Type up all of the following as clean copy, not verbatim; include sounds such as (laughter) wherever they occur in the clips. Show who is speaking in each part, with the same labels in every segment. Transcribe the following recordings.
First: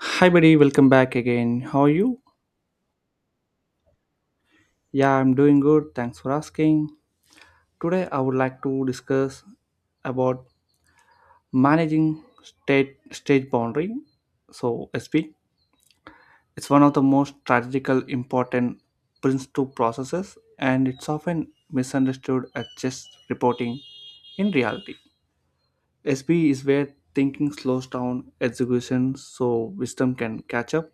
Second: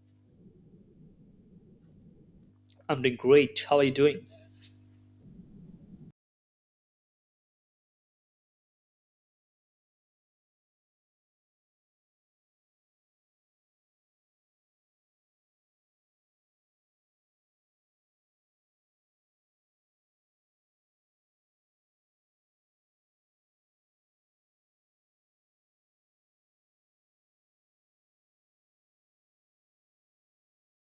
Speaker 1: Hi, buddy. Welcome back again. How are you?
Speaker 2: I'm doing great. How are you doing?
Speaker 1: Yeah, I'm doing good. Thanks for asking. Today, I would like to discuss about managing state stage boundary. So SP, it's one of the most strategical important Prince two processes, and it's often misunderstood as just reporting. In reality, SP is where thinking slows down execution, so wisdom can catch up.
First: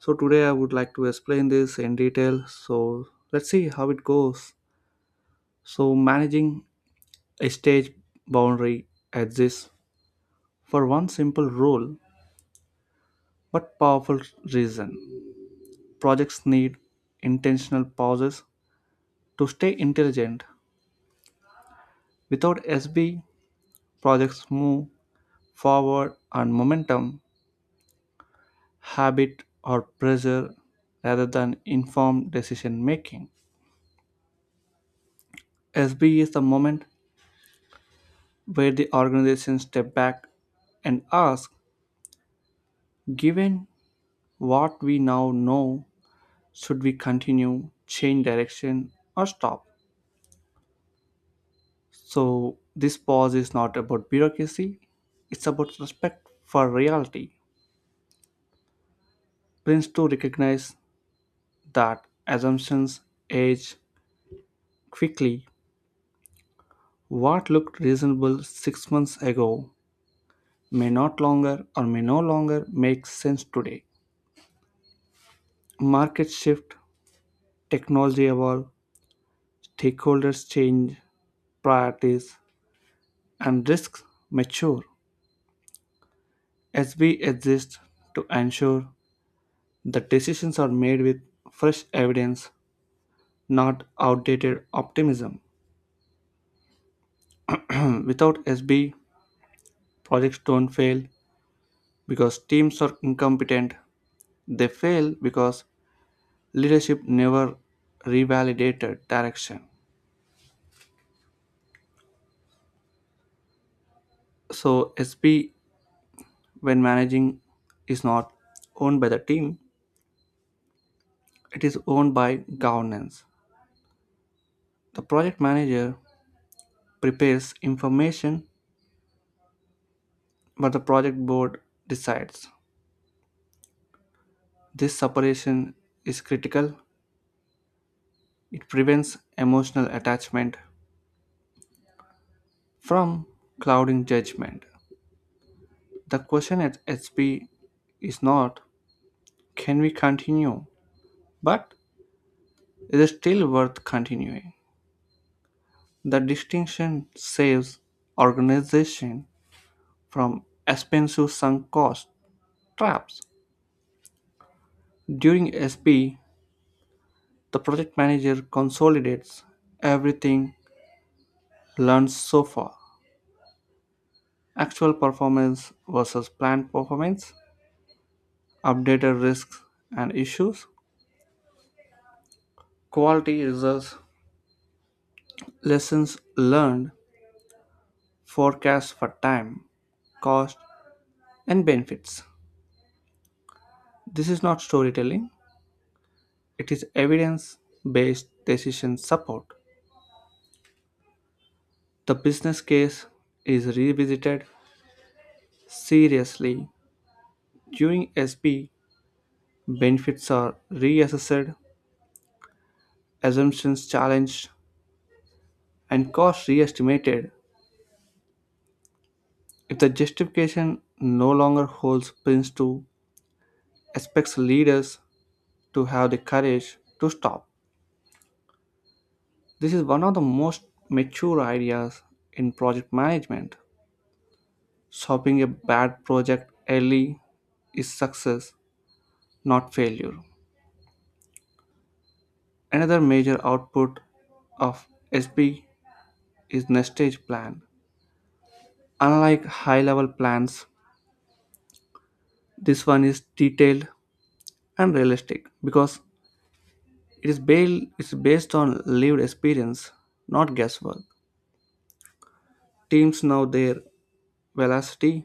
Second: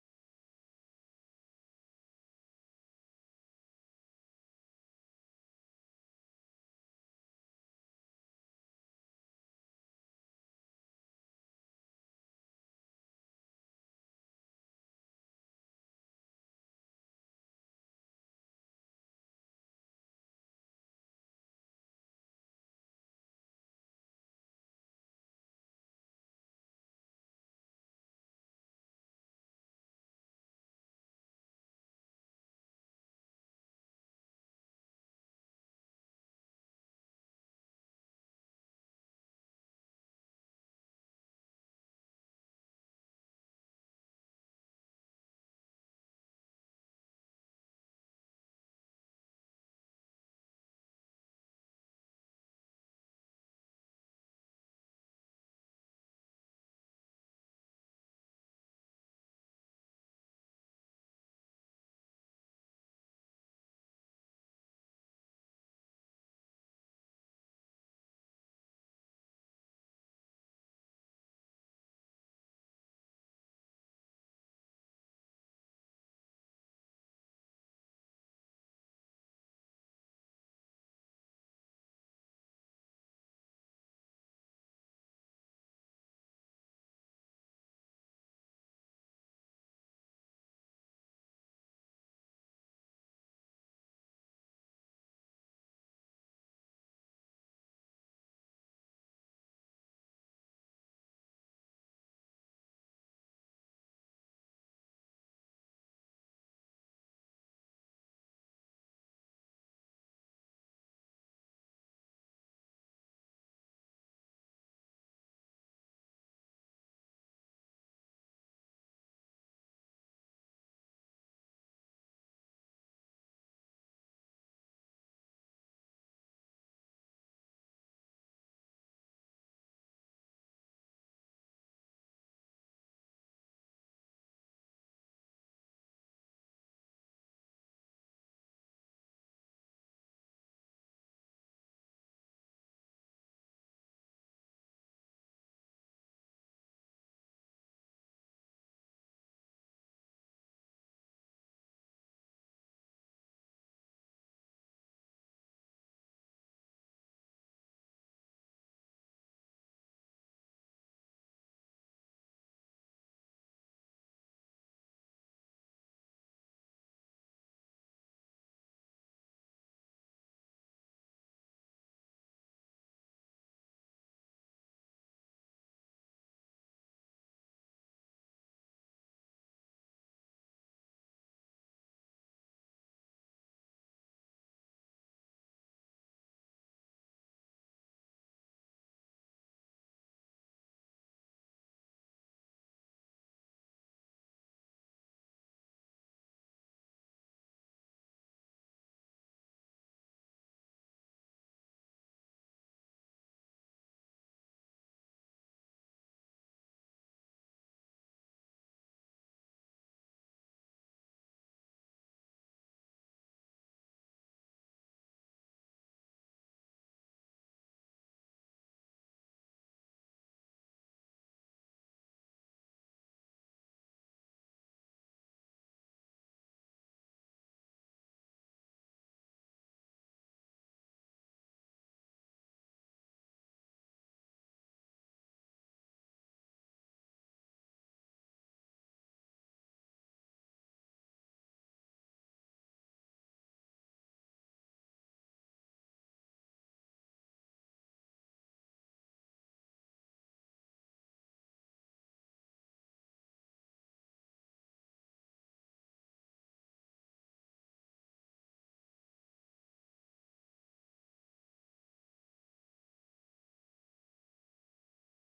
Speaker 1: So today I would like to explain this in detail. So let's see how it goes. So managing a stage boundary exists for one simple rule but powerful reason. Projects need intentional pauses to stay intelligent. Without SB, projects move forward on momentum, habit, or pressure rather than informed decision making. SB is the moment where the organization step back and ask, given what we now know, should we continue, change direction, or stop? So this pause is not about bureaucracy, it's about respect for reality. Prince to recognize that assumptions age quickly. What looked reasonable 6 months ago may no longer make sense today. Market shift, technology evolve, stakeholders change, priorities, and risks mature. SB exists to ensure that decisions are made with fresh evidence, not outdated optimism. (clears throat) Without SB, projects don't fail because teams are incompetent. They fail because leadership never revalidated direction. So, SB, when managing, is not owned by the team, it is owned by governance. The project manager prepares information, but the project board decides. This separation is critical. It prevents emotional attachment from clouding judgment. The question at HP is not can we continue, but is it still worth continuing? The distinction saves organization from expensive sunk cost traps. During SP, the project manager consolidates everything learned so far: actual performance versus planned performance, updated risks and issues, quality results, lessons learned, forecasts for time, cost, and benefits. This is not storytelling, it is evidence based decision support. The business case is revisited seriously during SP. Benefits are reassessed, assumptions challenged, and costs re estimated. If the justification no longer holds, Prince too expects leaders to have the courage to stop. This is one of the most mature ideas in project management. Stopping a bad project early is success, not failure. Another major output of SP is nest plan. Unlike high level plans, this one is detailed and realistic because it's based on lived experience, not guesswork. Teams know their velocity,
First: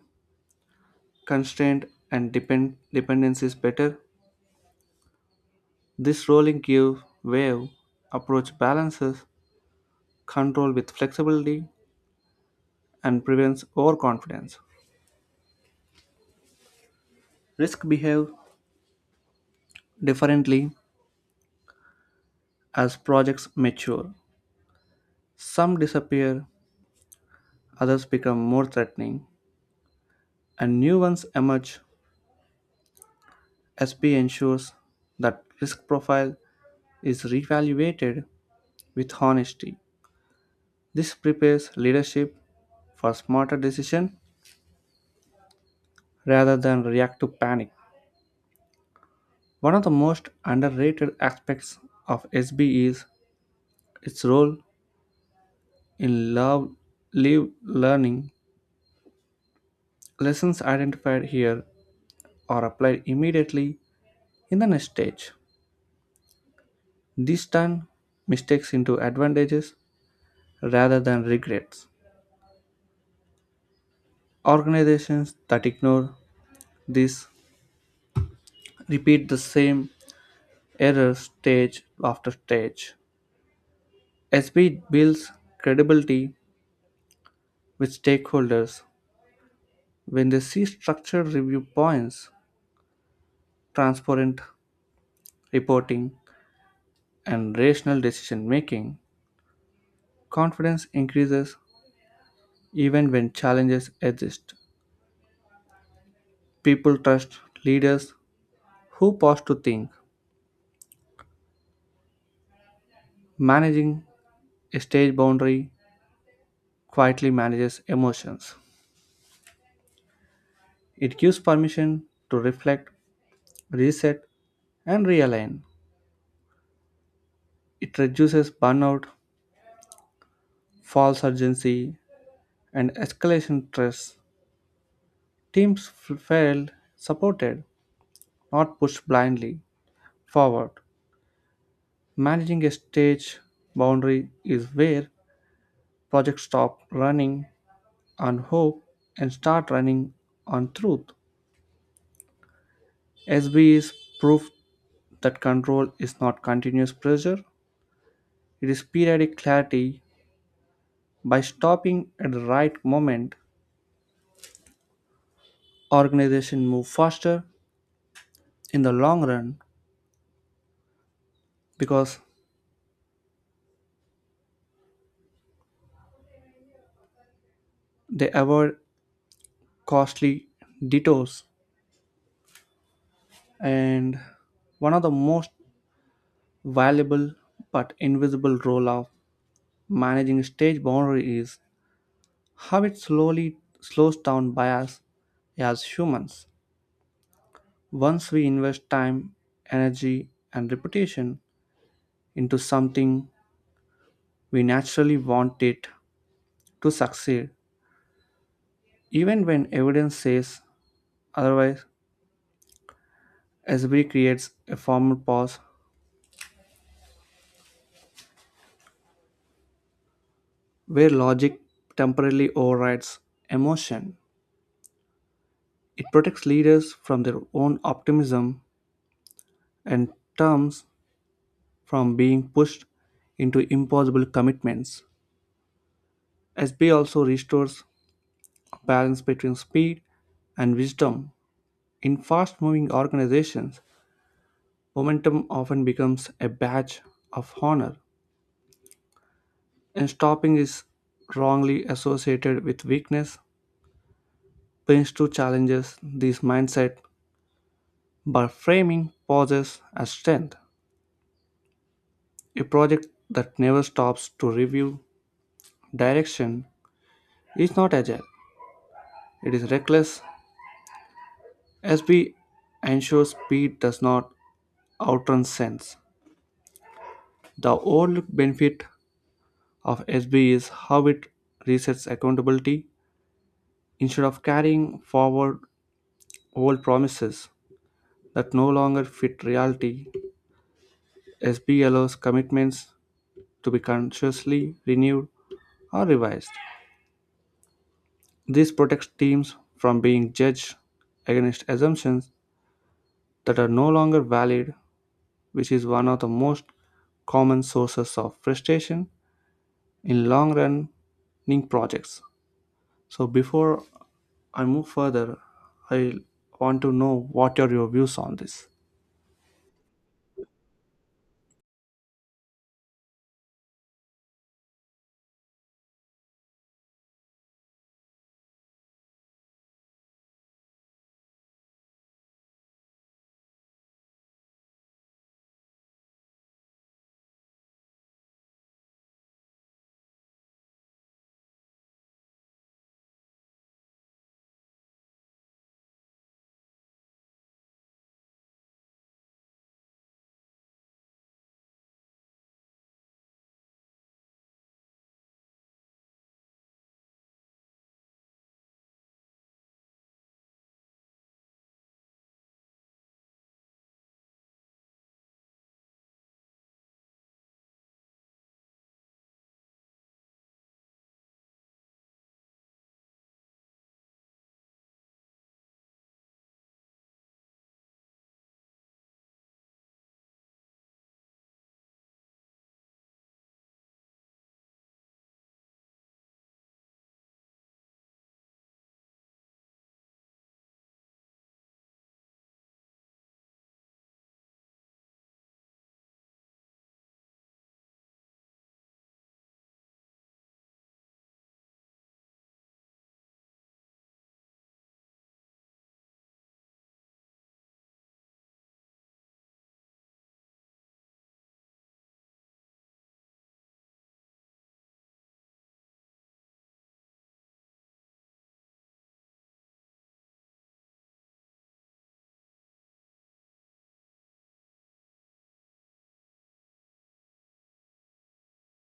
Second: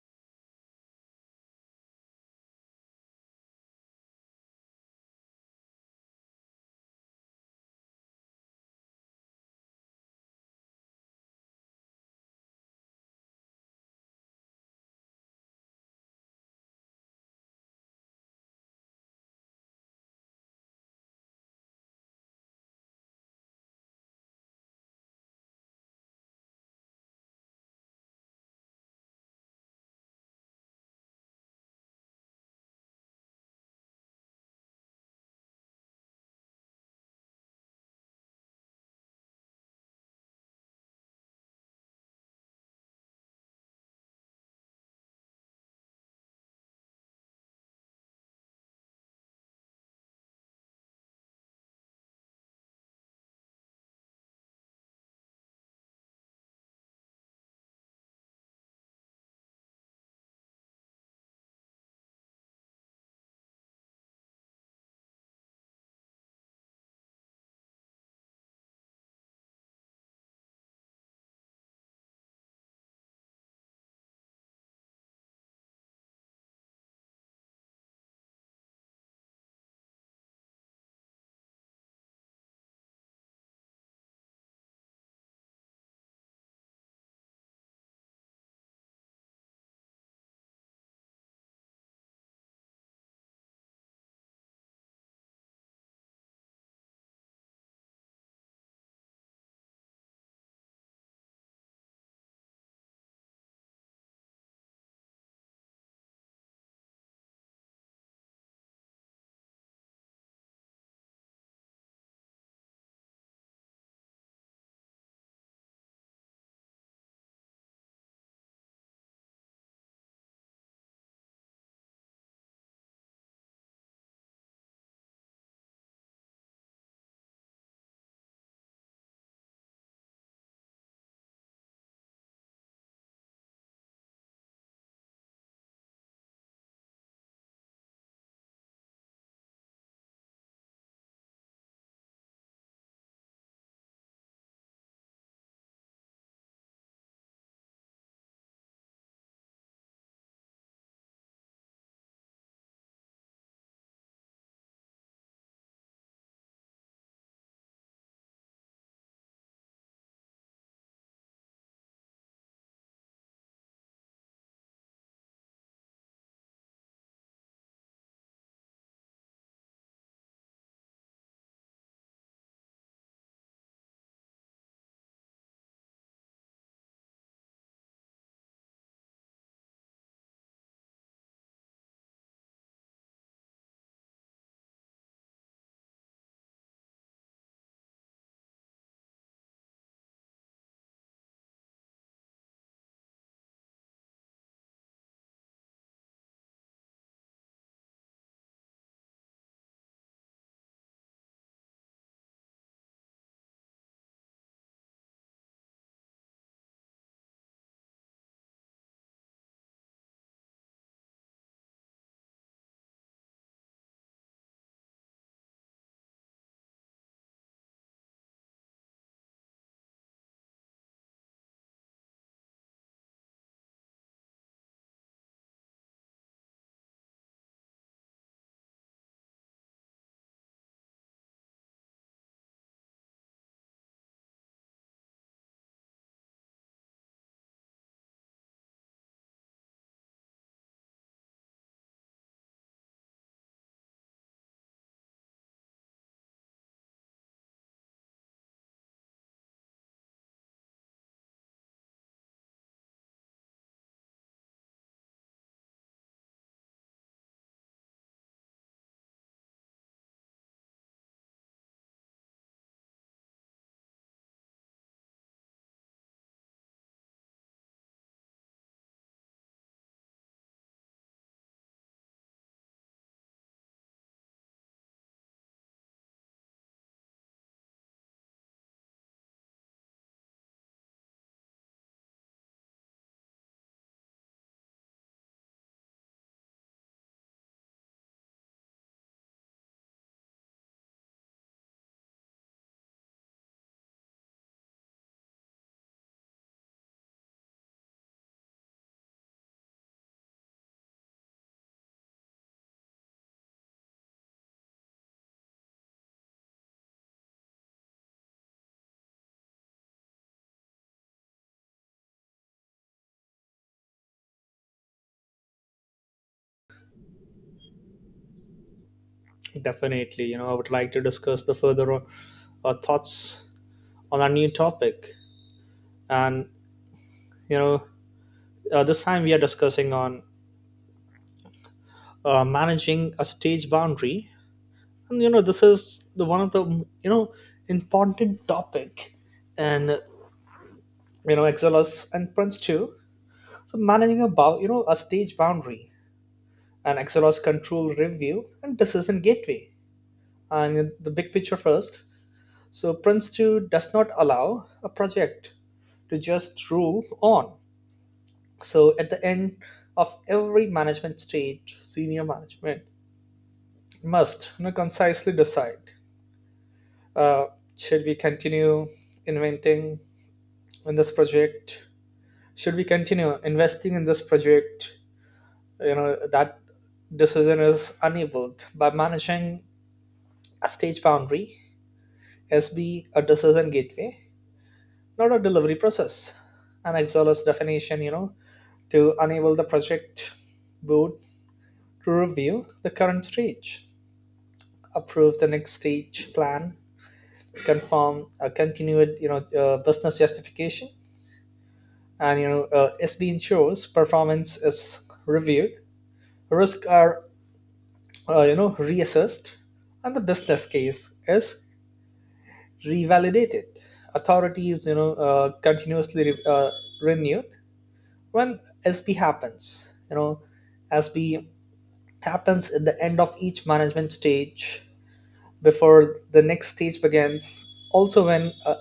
Speaker 1: constraint, and dependencies better. This rolling curve wave approach balances control with flexibility and prevents overconfidence. Risks behave differently as projects mature. Some disappear, others become more threatening, and new ones emerge. SP ensures that risk profile is reevaluated with honesty. This prepares leadership for smarter decision rather than reactive panic. One of the most underrated aspects of SB is its role in love live learning. Lessons identified here are applied immediately in the next stage. This turn mistakes into advantages rather than regrets. Organizations that ignore this repeat the same error stage after stage. SB builds credibility with stakeholders when they see structured review points, transparent reporting, and rational decision making. Confidence increases even when challenges exist. People trust leaders who pause to think. Managing a stage boundary quietly manages emotions. It gives permission to reflect, reset, and realign. It reduces burnout, false urgency, and escalation stress. Teams feel supported, not pushed blindly forward. Managing a stage boundary is where projects stop running on hope and start running on truth. SB is proof that control is not continuous pressure, it is periodic clarity. By stopping at the right moment, organization move faster in the long run because they avoid costly detours. And one of the most valuable but invisible role of managing stage boundary is how it slowly slows down bias as humans. Once we invest time, energy, and reputation into something, we naturally want it to succeed, even when evidence says otherwise. SB creates a formal pause where logic temporarily overrides emotion. It protects leaders from their own optimism and terms from being pushed into impossible commitments. SB also restores a balance between speed and wisdom. In fast moving organizations, momentum often becomes a badge of honor, and stopping is wrongly associated with weakness. Prince 2 challenges this mindset. By framing pauses as strength, a project that never stops to review direction is not agile. It is reckless, as we ensure speed does not outrun sense. The overlooked benefit of SB is how it resets accountability instead of carrying forward old promises that no longer fit reality. SB allows commitments to be consciously renewed or revised. This protects teams from being judged against assumptions that are no longer valid, which is one of the most common sources of frustration in long running projects. So, before I move further, I want to know what are your views on this.
Speaker 2: Definitely, I would like to discuss the further thoughts on our new topic. And, you know, this time we are discussing on managing a stage boundary. And, this is the one of the, important topic and, Exelos and Prince too. So managing a, a stage boundary and Exelos control review and decision gateway. And the big picture first, so Prince 2 does not allow a project to just rule on. So at the end of every management stage, senior management must concisely decide uh, should we continue inventing in this project? Should we continue investing in this project? That decision is enabled by managing a stage boundary, SB, a decision gateway, not a delivery process. An exhaust definition, to enable the project board to review the current stage, approve the next stage plan, confirm a continued business justification, and SB ensures performance is reviewed, risks are reassessed, and the business case is revalidated. Authorities continuously renewed when SB happens. SB happens at the end of each management stage before the next stage begins, also when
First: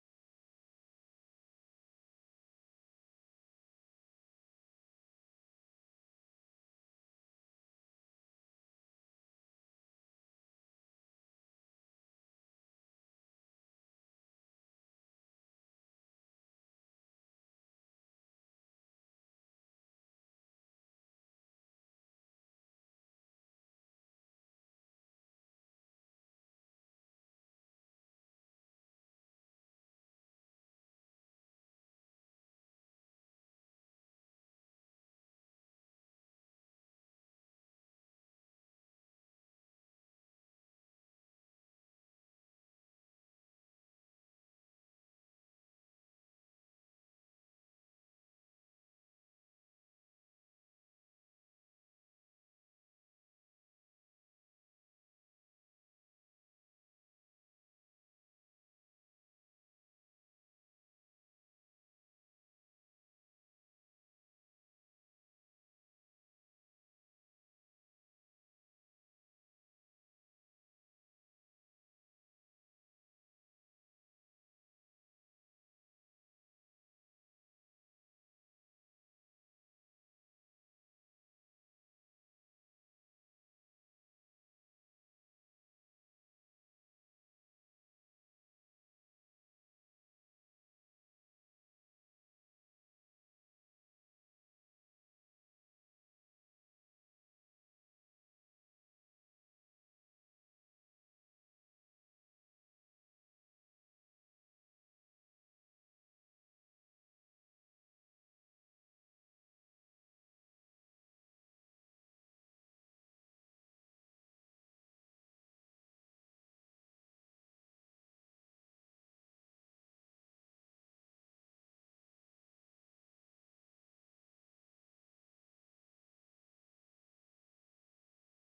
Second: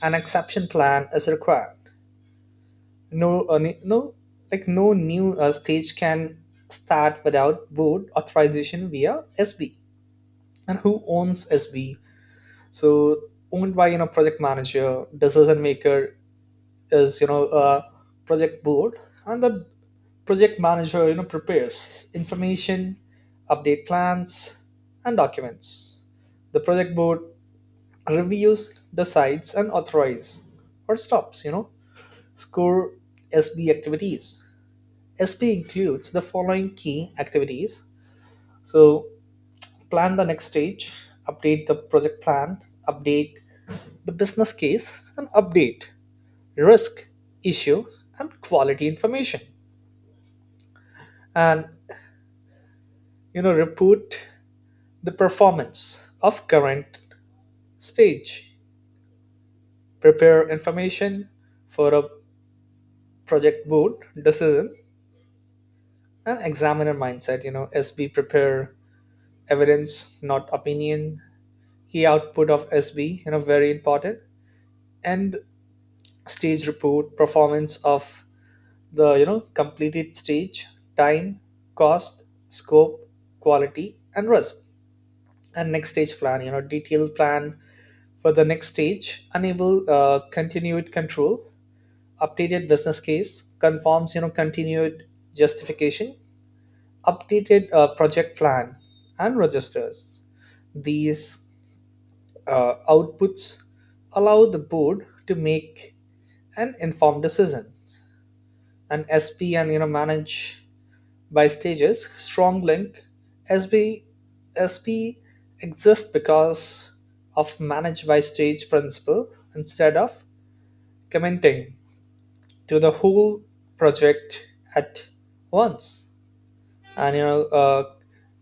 Speaker 2: an exception plan is required. No, uh, ne- no, no new stage can start without board authorization via SB. And who owns SB? So owned by project manager, decision maker is project board, and the project manager prepares information, update plans and documents. The project board reviews, decides and authorizes or stops. Score SB activities: SB includes the following key activities. So plan the next stage, update the project plan, update the business case, and update risk, issue and quality information, and report the performance of current stage. Prepare information for a project board decision. And examiner mindset, SB prepare evidence, not opinion. Key output of SB, very important. And stage report, performance of the completed stage, time, cost, scope, quality, and risk. And next stage plan, detailed plan for the next stage, enable continued control, updated business case conforms, continued justification, updated project plan and registers. These outputs allow the board to make an informed decision. And SP and manage by stages strong link. SB, SP exists because of manage by stage principle, instead of commenting to the whole project at once, and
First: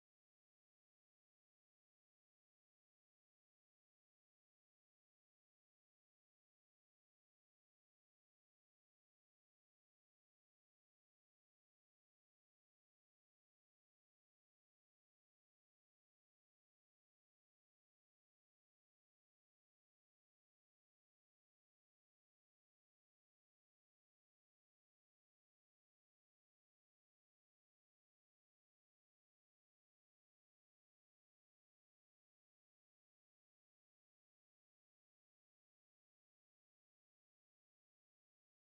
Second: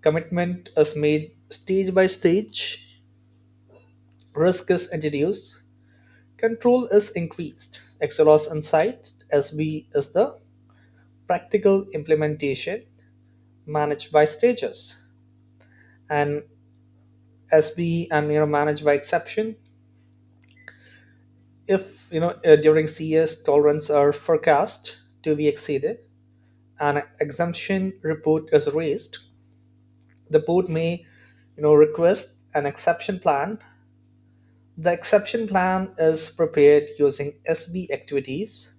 Speaker 2: commitment is made stage by stage, risk is introduced, control is increased. Exelos insight: SB is the practical implementation managed by stages. And SB and managed by exception, if during CS tolerance are forecast to be exceeded, an exemption report is raised. The board may, request an exception plan. The exception plan is prepared using SB activities,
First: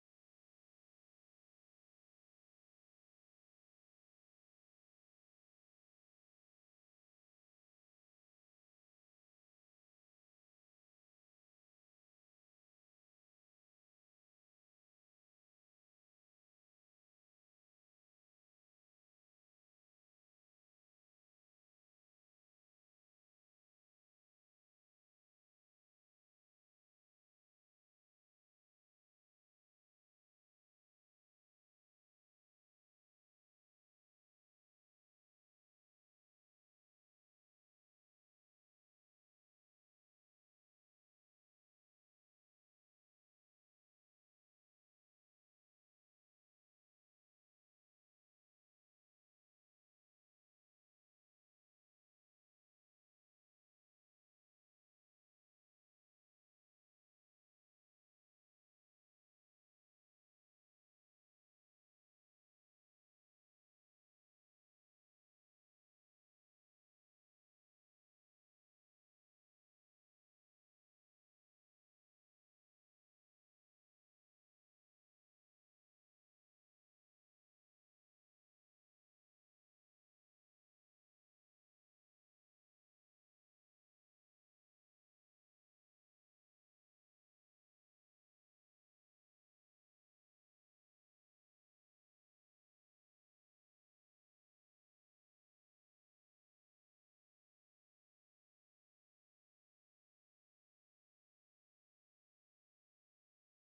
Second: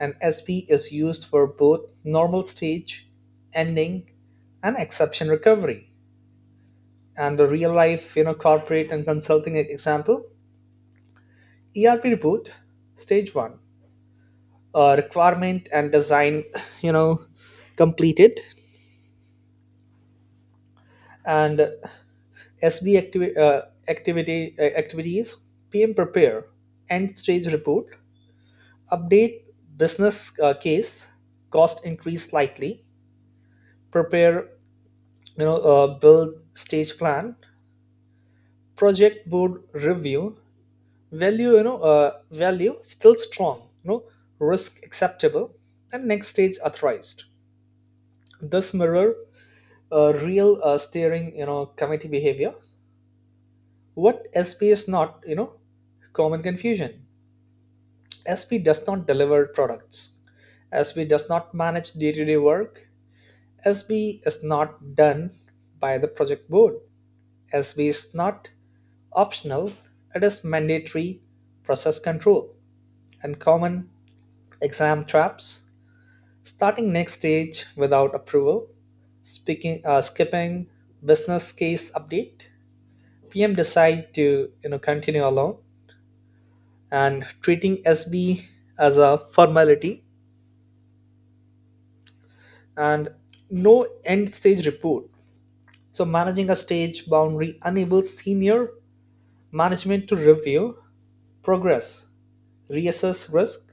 Speaker 2: and SB is used for both normal stage, ending, and exception recovery. And the real life, corporate and consulting example, ERP report, stage one, requirement and design, you know, completed, and SB activities, PM prepare, end stage report, update business case, cost increase slightly, prepare, build stage plan, project board review, value, value still strong, risk acceptable, and next stage authorized. This mirror real steering, committee behavior. What SP is not, common confusion. SB does not deliver products. SB does not manage day to day work. SB is not done by the project board. SB is not optional, it is mandatory process control. And common exam traps: starting next stage without approval, skipping business case update, PM decide to continue alone, and treating SB as a formality, and no end stage report. So managing a stage boundary enables senior management to review progress, reassess risk,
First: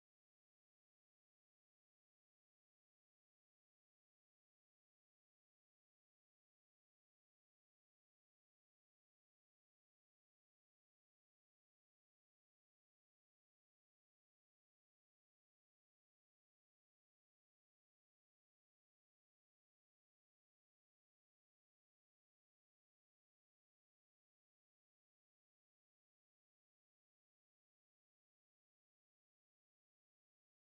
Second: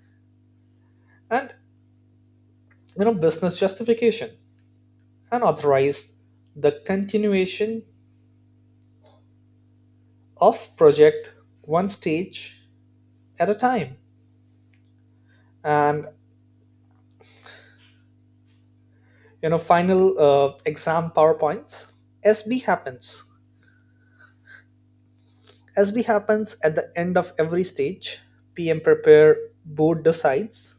Speaker 2: and business justification, and authorize the continuation of project one stage at a time. And final exam powerpoints. SB happens, as we happens at the end of every stage, PM prepare, board decides,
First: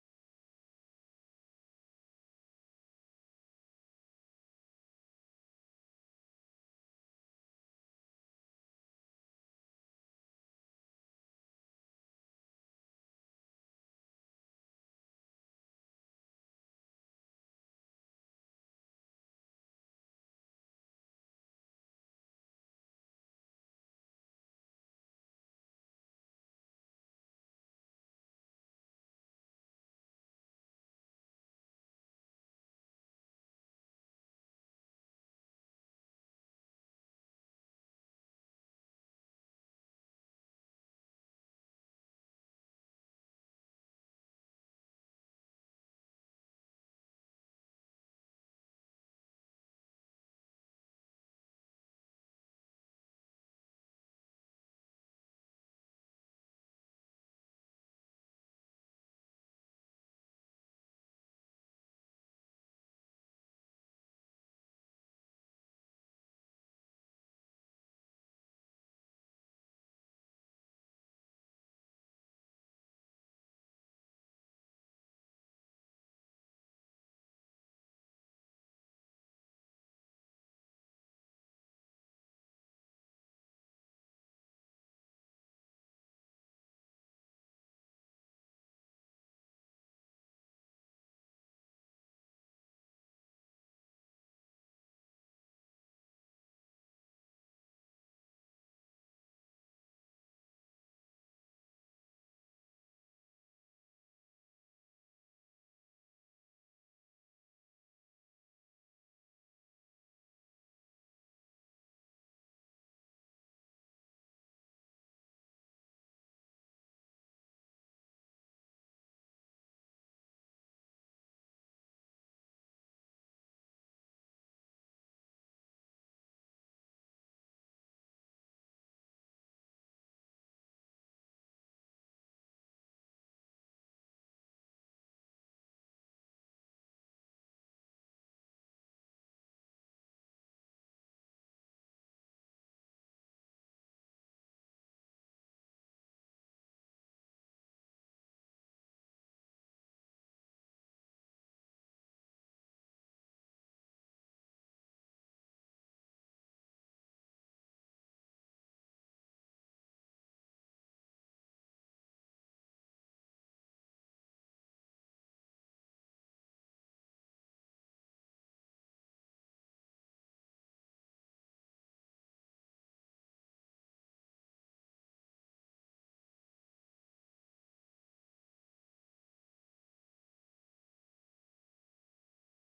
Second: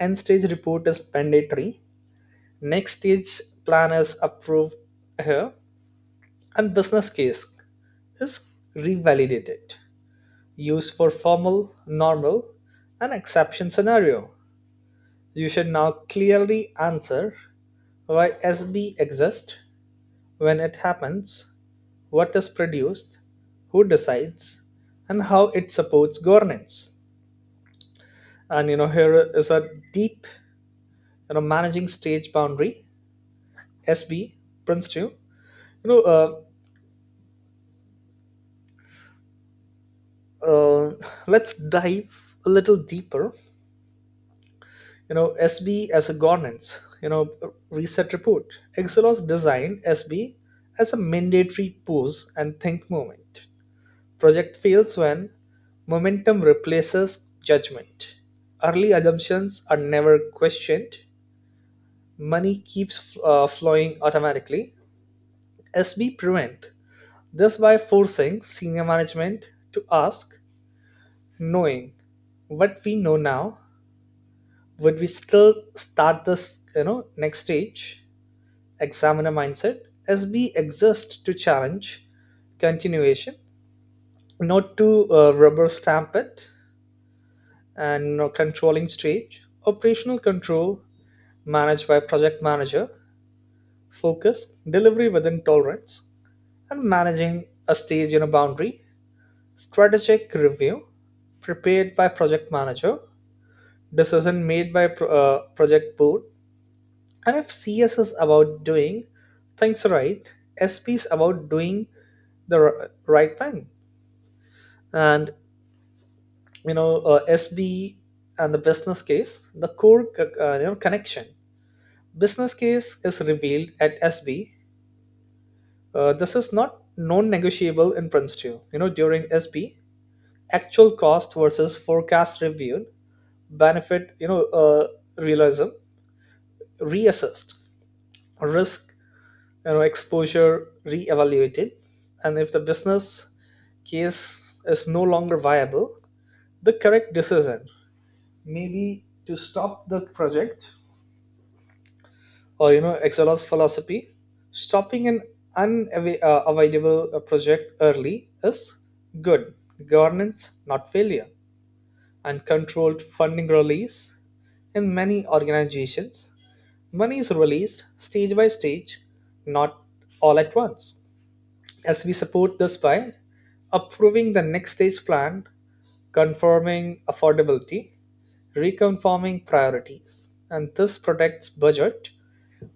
Speaker 2: end stage report is mandatory, next stage plan is approved here, and business case is revalidated. Used for formal, normal, and exception scenario. You should now clearly answer why SB exists, when it happens, what is produced, who decides, and how it supports governance. And here is a deep, managing stage boundary, SB, Prince 2. Know, uh, uh, let's dive a little deeper. SB as a governance, reset report. Exelos designed SB as a mandatory pause and think moment. Project fails when momentum replaces judgment. Early assumptions are never questioned. Money keeps flowing automatically. SB prevent this by forcing senior management to ask, knowing what we know now, would we still start this, next stage. Examiner mindset, as we exist to challenge continuation, not to rubber stamp it. And controlling stage, operational control managed by project manager, focus, delivery within tolerance, and managing a stage in a boundary strategic review prepared by project manager, decision made by project board. And if CS is about doing things right, SP is about doing the right thing. And SB and the business case, the core connection. Business case is revealed at SB. This is not non-negotiable in Prince 2. During SB, actual cost versus forecast reviewed, benefit realism reassessed, risk exposure reevaluated. And if the business case is no longer viable, the correct decision may be to stop the project. Or excelos philosophy: stopping an unavoidable avoidable, project early is good governance, not failure. And controlled funding release: in many organizations, money is released stage by stage, not all at once, as we support this by approving the next stage plan, confirming affordability, reconfirming priorities. And this protects budget,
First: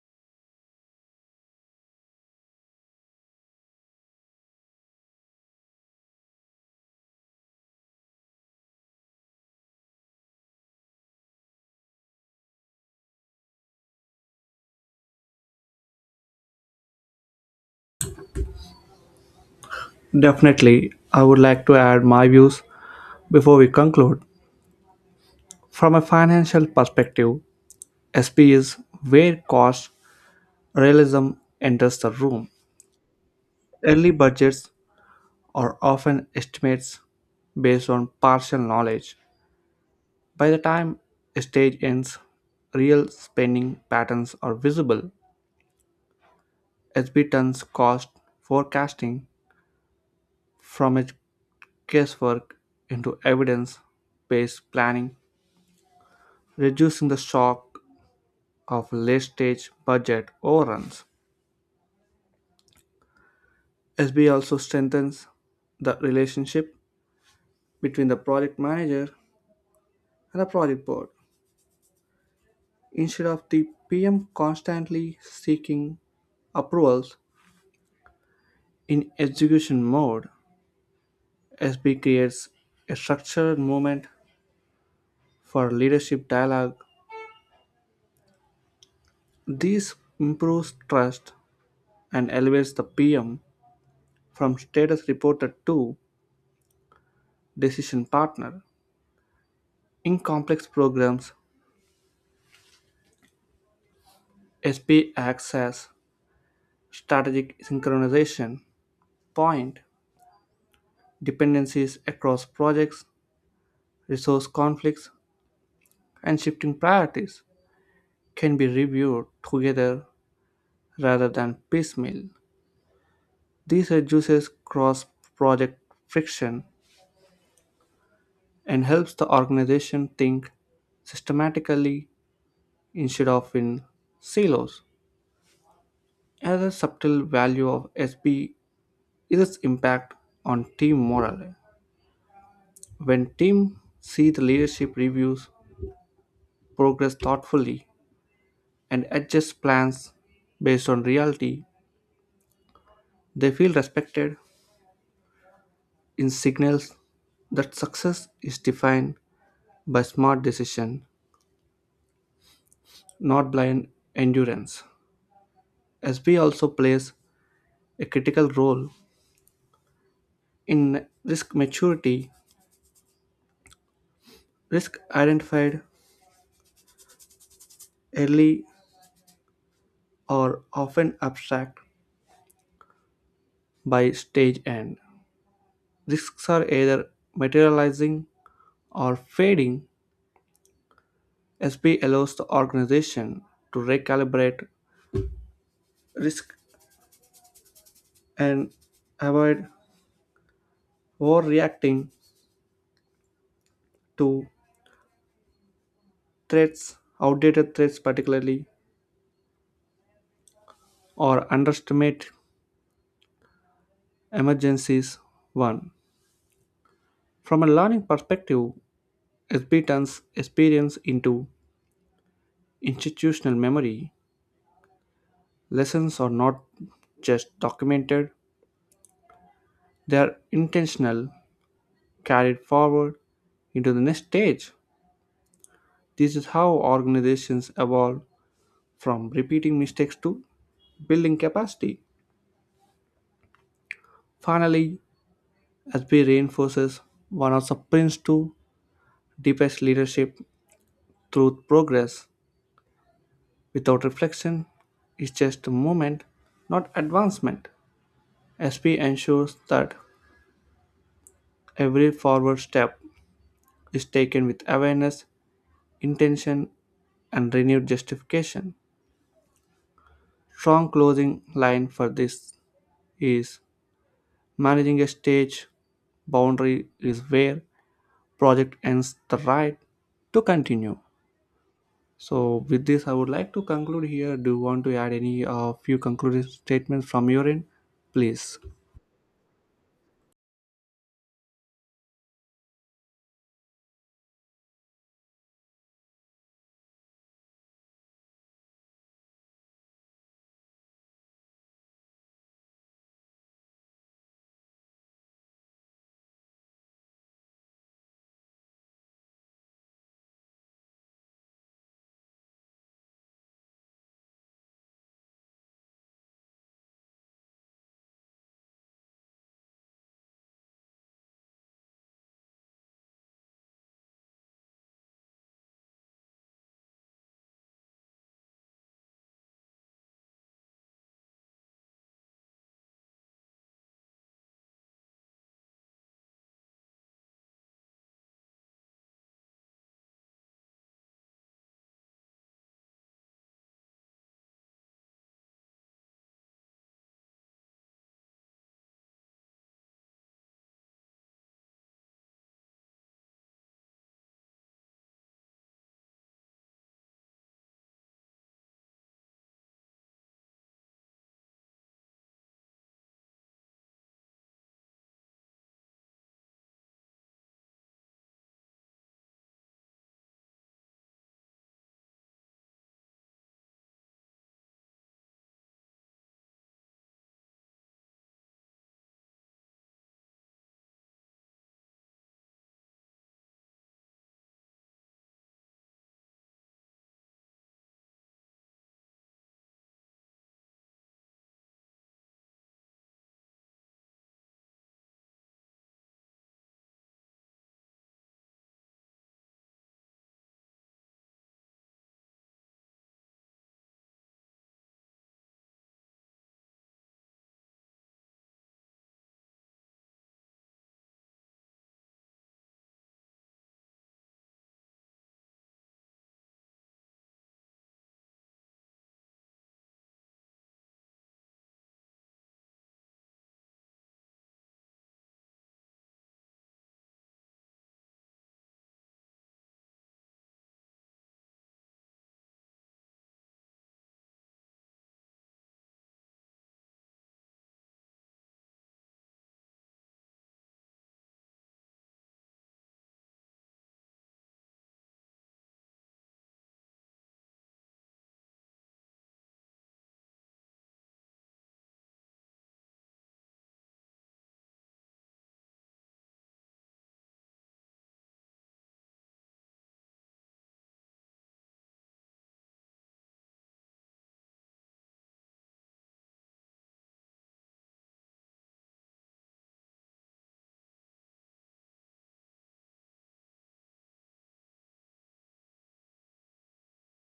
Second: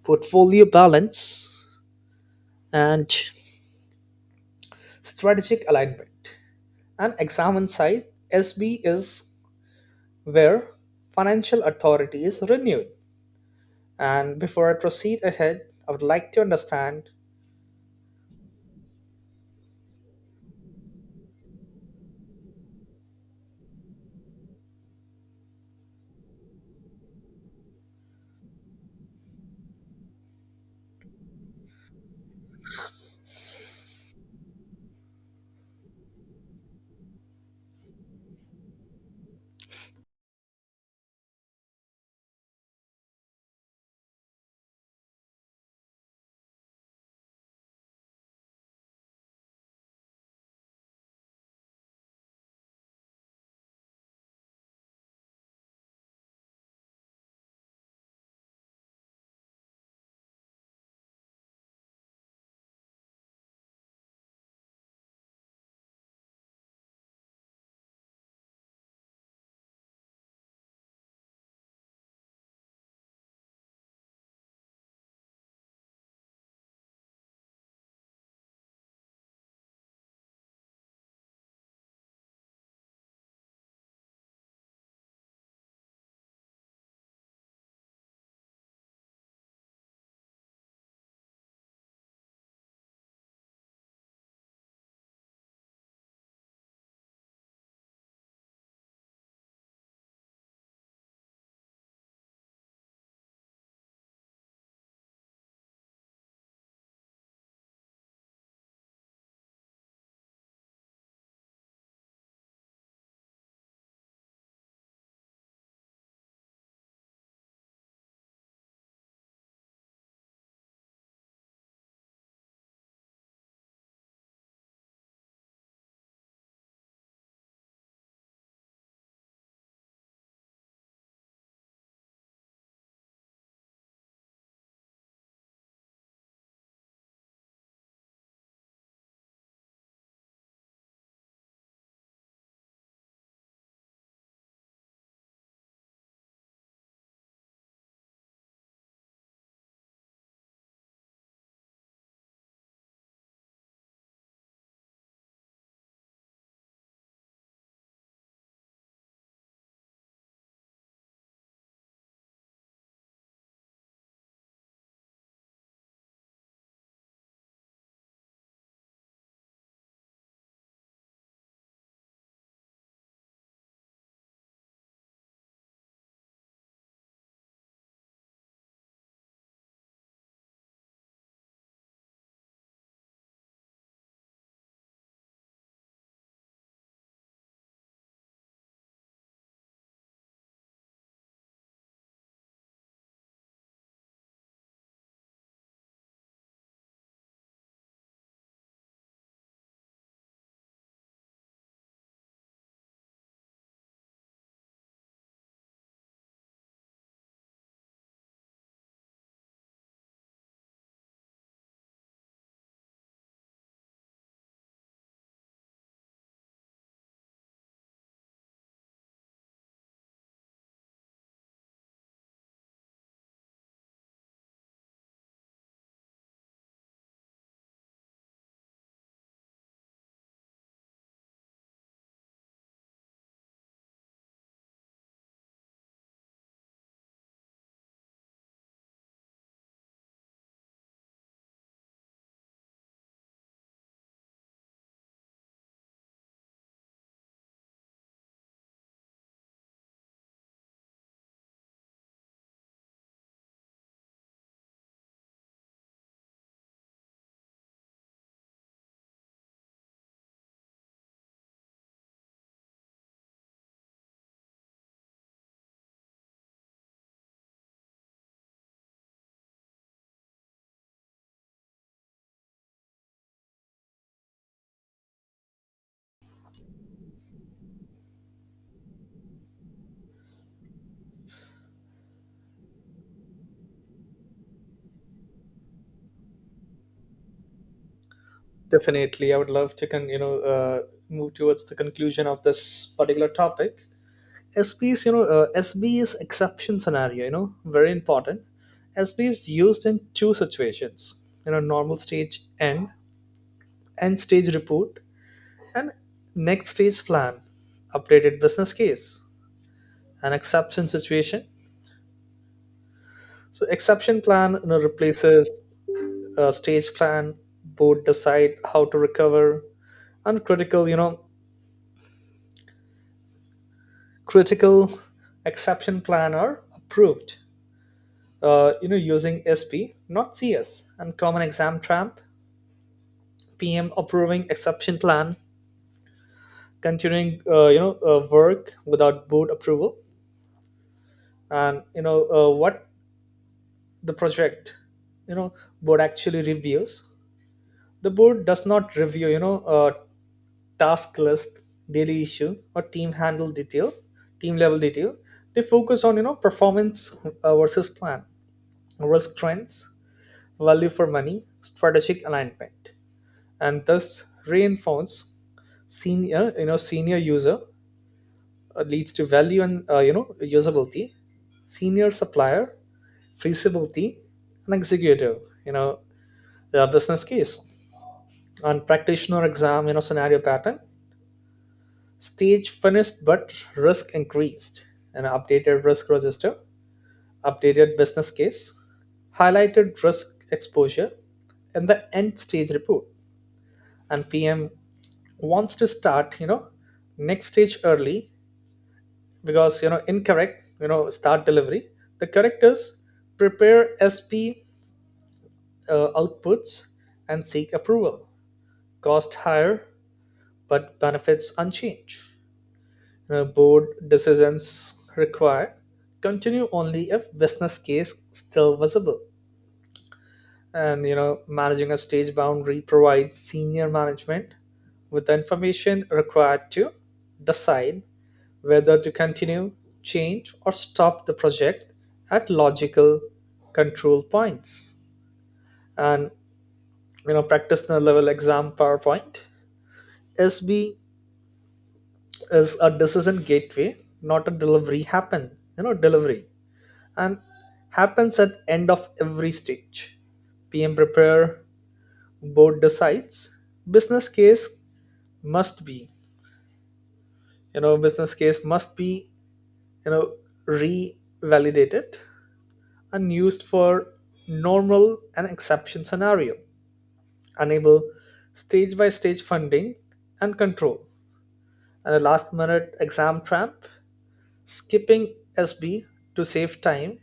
Speaker 2: portfolio balance, and strategic alignment. And exam inside SB is where financial authority is renewed. And before I proceed ahead, I would like to understand.
Speaker 1: Definitely, I would like to add my views before we conclude. From a financial perspective, SP is where cost realism enters the room. Early budgets or often estimates based on partial knowledge. By the time a stage ends, real spending patterns are visible. SB turns cost forecasting from a guesswork into evidence based planning, reducing the shock of late stage budget overruns. SB also strengthens the relationship between the project manager and the project board, instead of the PM constantly seeking approvals. In execution mode, SB creates a structured movement for leadership dialogue. This improves trust and elevates the PM from status reporter to decision partner. In complex programs, SB acts as strategic synchronization point. Dependencies across projects, resource conflicts, and shifting priorities can be reviewed together rather than piecemeal. This reduces cross project friction and helps the organization think systematically instead of in silos. Another subtle value of SB is its impact on team morale. When teams see the leadership reviews progress thoughtfully and adjust plans based on reality, they feel respected. In signals that success is defined by smart decision, not blind endurance. SB also plays a critical role in risk maturity. Risk identified early are often abstract. By stage end, risks are either materializing or fading. SB allows the organization to recalibrate risk and avoid overreacting to threats, outdated threats particularly, or underestimate emergencies. 1. From a learning perspective, SB turns experience into institutional memory. Lessons are not just documented, they are intentional, carried forward into the next stage. This is how organizations evolve from repeating mistakes to building capacity. Finally, SB reinforces one of the Prince's two deepest leadership truth. Progress without reflection is just movement, not advancement. SP ensures that every forward step is taken with awareness, intention, and renewed justification. Strong closing line for this is, managing a stage boundary is where project ends the right to continue. So with this I would like to conclude here. Do you want to add any few concluding statements from your end? Please.
Speaker 2: Definitely, I would love to move towards the conclusion of this particular topic. SB is SB is exception scenario. Very important. SB is used in two situations. Normal stage end, end stage report, and next stage plan, updated business case, an exception situation. So exception plan replaces stage plan. Board decide how to recover. And critical, critical exception plan are approved using SP, not CS. And common exam trap: PM approving exception plan, continuing work without board approval. And what the project you know board actually reviews: the board does not review task list, daily issue, or team handle detail, team level detail. They focus on performance versus plan, risk trends, value for money, strategic alignment, and thus reinforce senior, senior user leads to value and usability, senior supplier feasibility, and executive you know business case. On practitioner exam scenario pattern, stage finished but risk increased, and updated risk register, updated business case, highlighted risk exposure in the end stage report. And PM wants to start next stage early because incorrect start delivery. The correct is prepare SP outputs and seek approval. Cost higher but benefits unchanged, board decisions required, continue only if business case still visible. And managing a stage boundary provides senior management with the information required to decide whether to continue, change, or stop the project at logical control points. And practitioner level exam PowerPoint. SB is a decision gateway, not a delivery happen. Delivery and happens at end of every stage. PM prepare, board decides. Business case must be, you know, business case must be, you know, revalidated and used for normal and exception scenario, enable stage by stage funding and control. And a last minute exam tramp: skipping SB to save time,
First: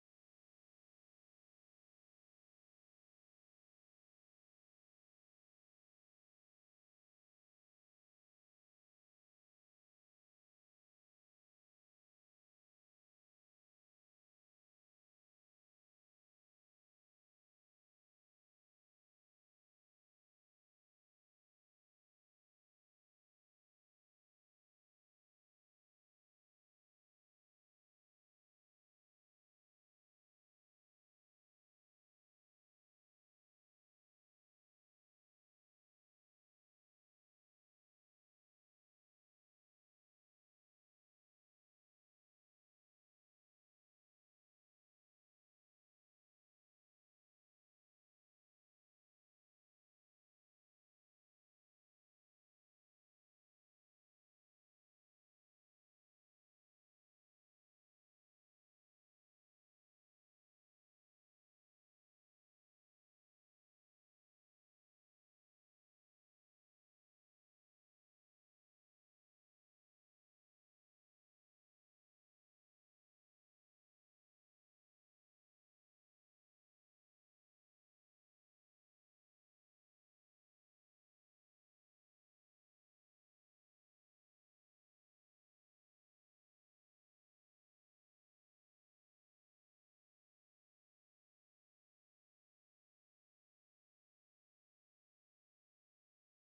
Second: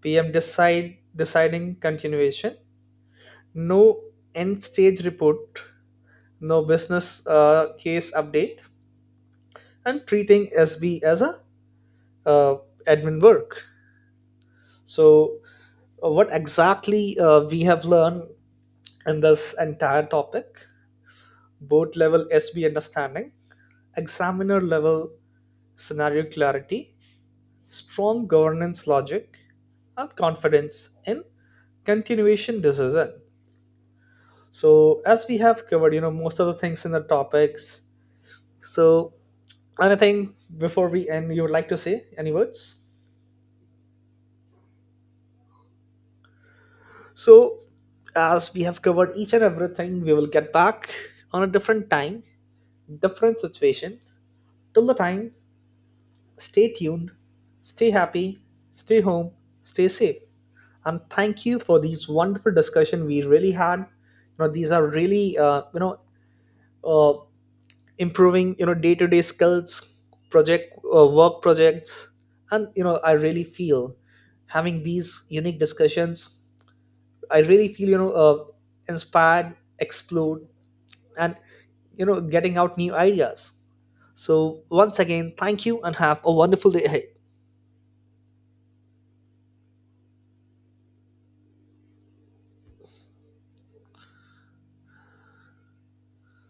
Speaker 2: PM decide deciding continuation, no end stage report, no business case update, and treating SB as a uh, admin work. So, what exactly we have learned in this entire topic: board level SB understanding, examiner level scenario clarity, strong governance logic, and confidence in continuation decision. So as we have covered, most of the things in the topics. So, anything before we end, you would like to say any words? So as we have covered each and everything, we will get back on a different time, different situation. Till the time, stay tuned, stay happy, stay home, stay safe. And thank you for these wonderful discussion we really had. These are really uh, improving day to day skills, project work projects, and I really feel having these unique discussions. I really feel inspired, explored, and getting out new ideas. So once again, thank you and have a wonderful day ahead.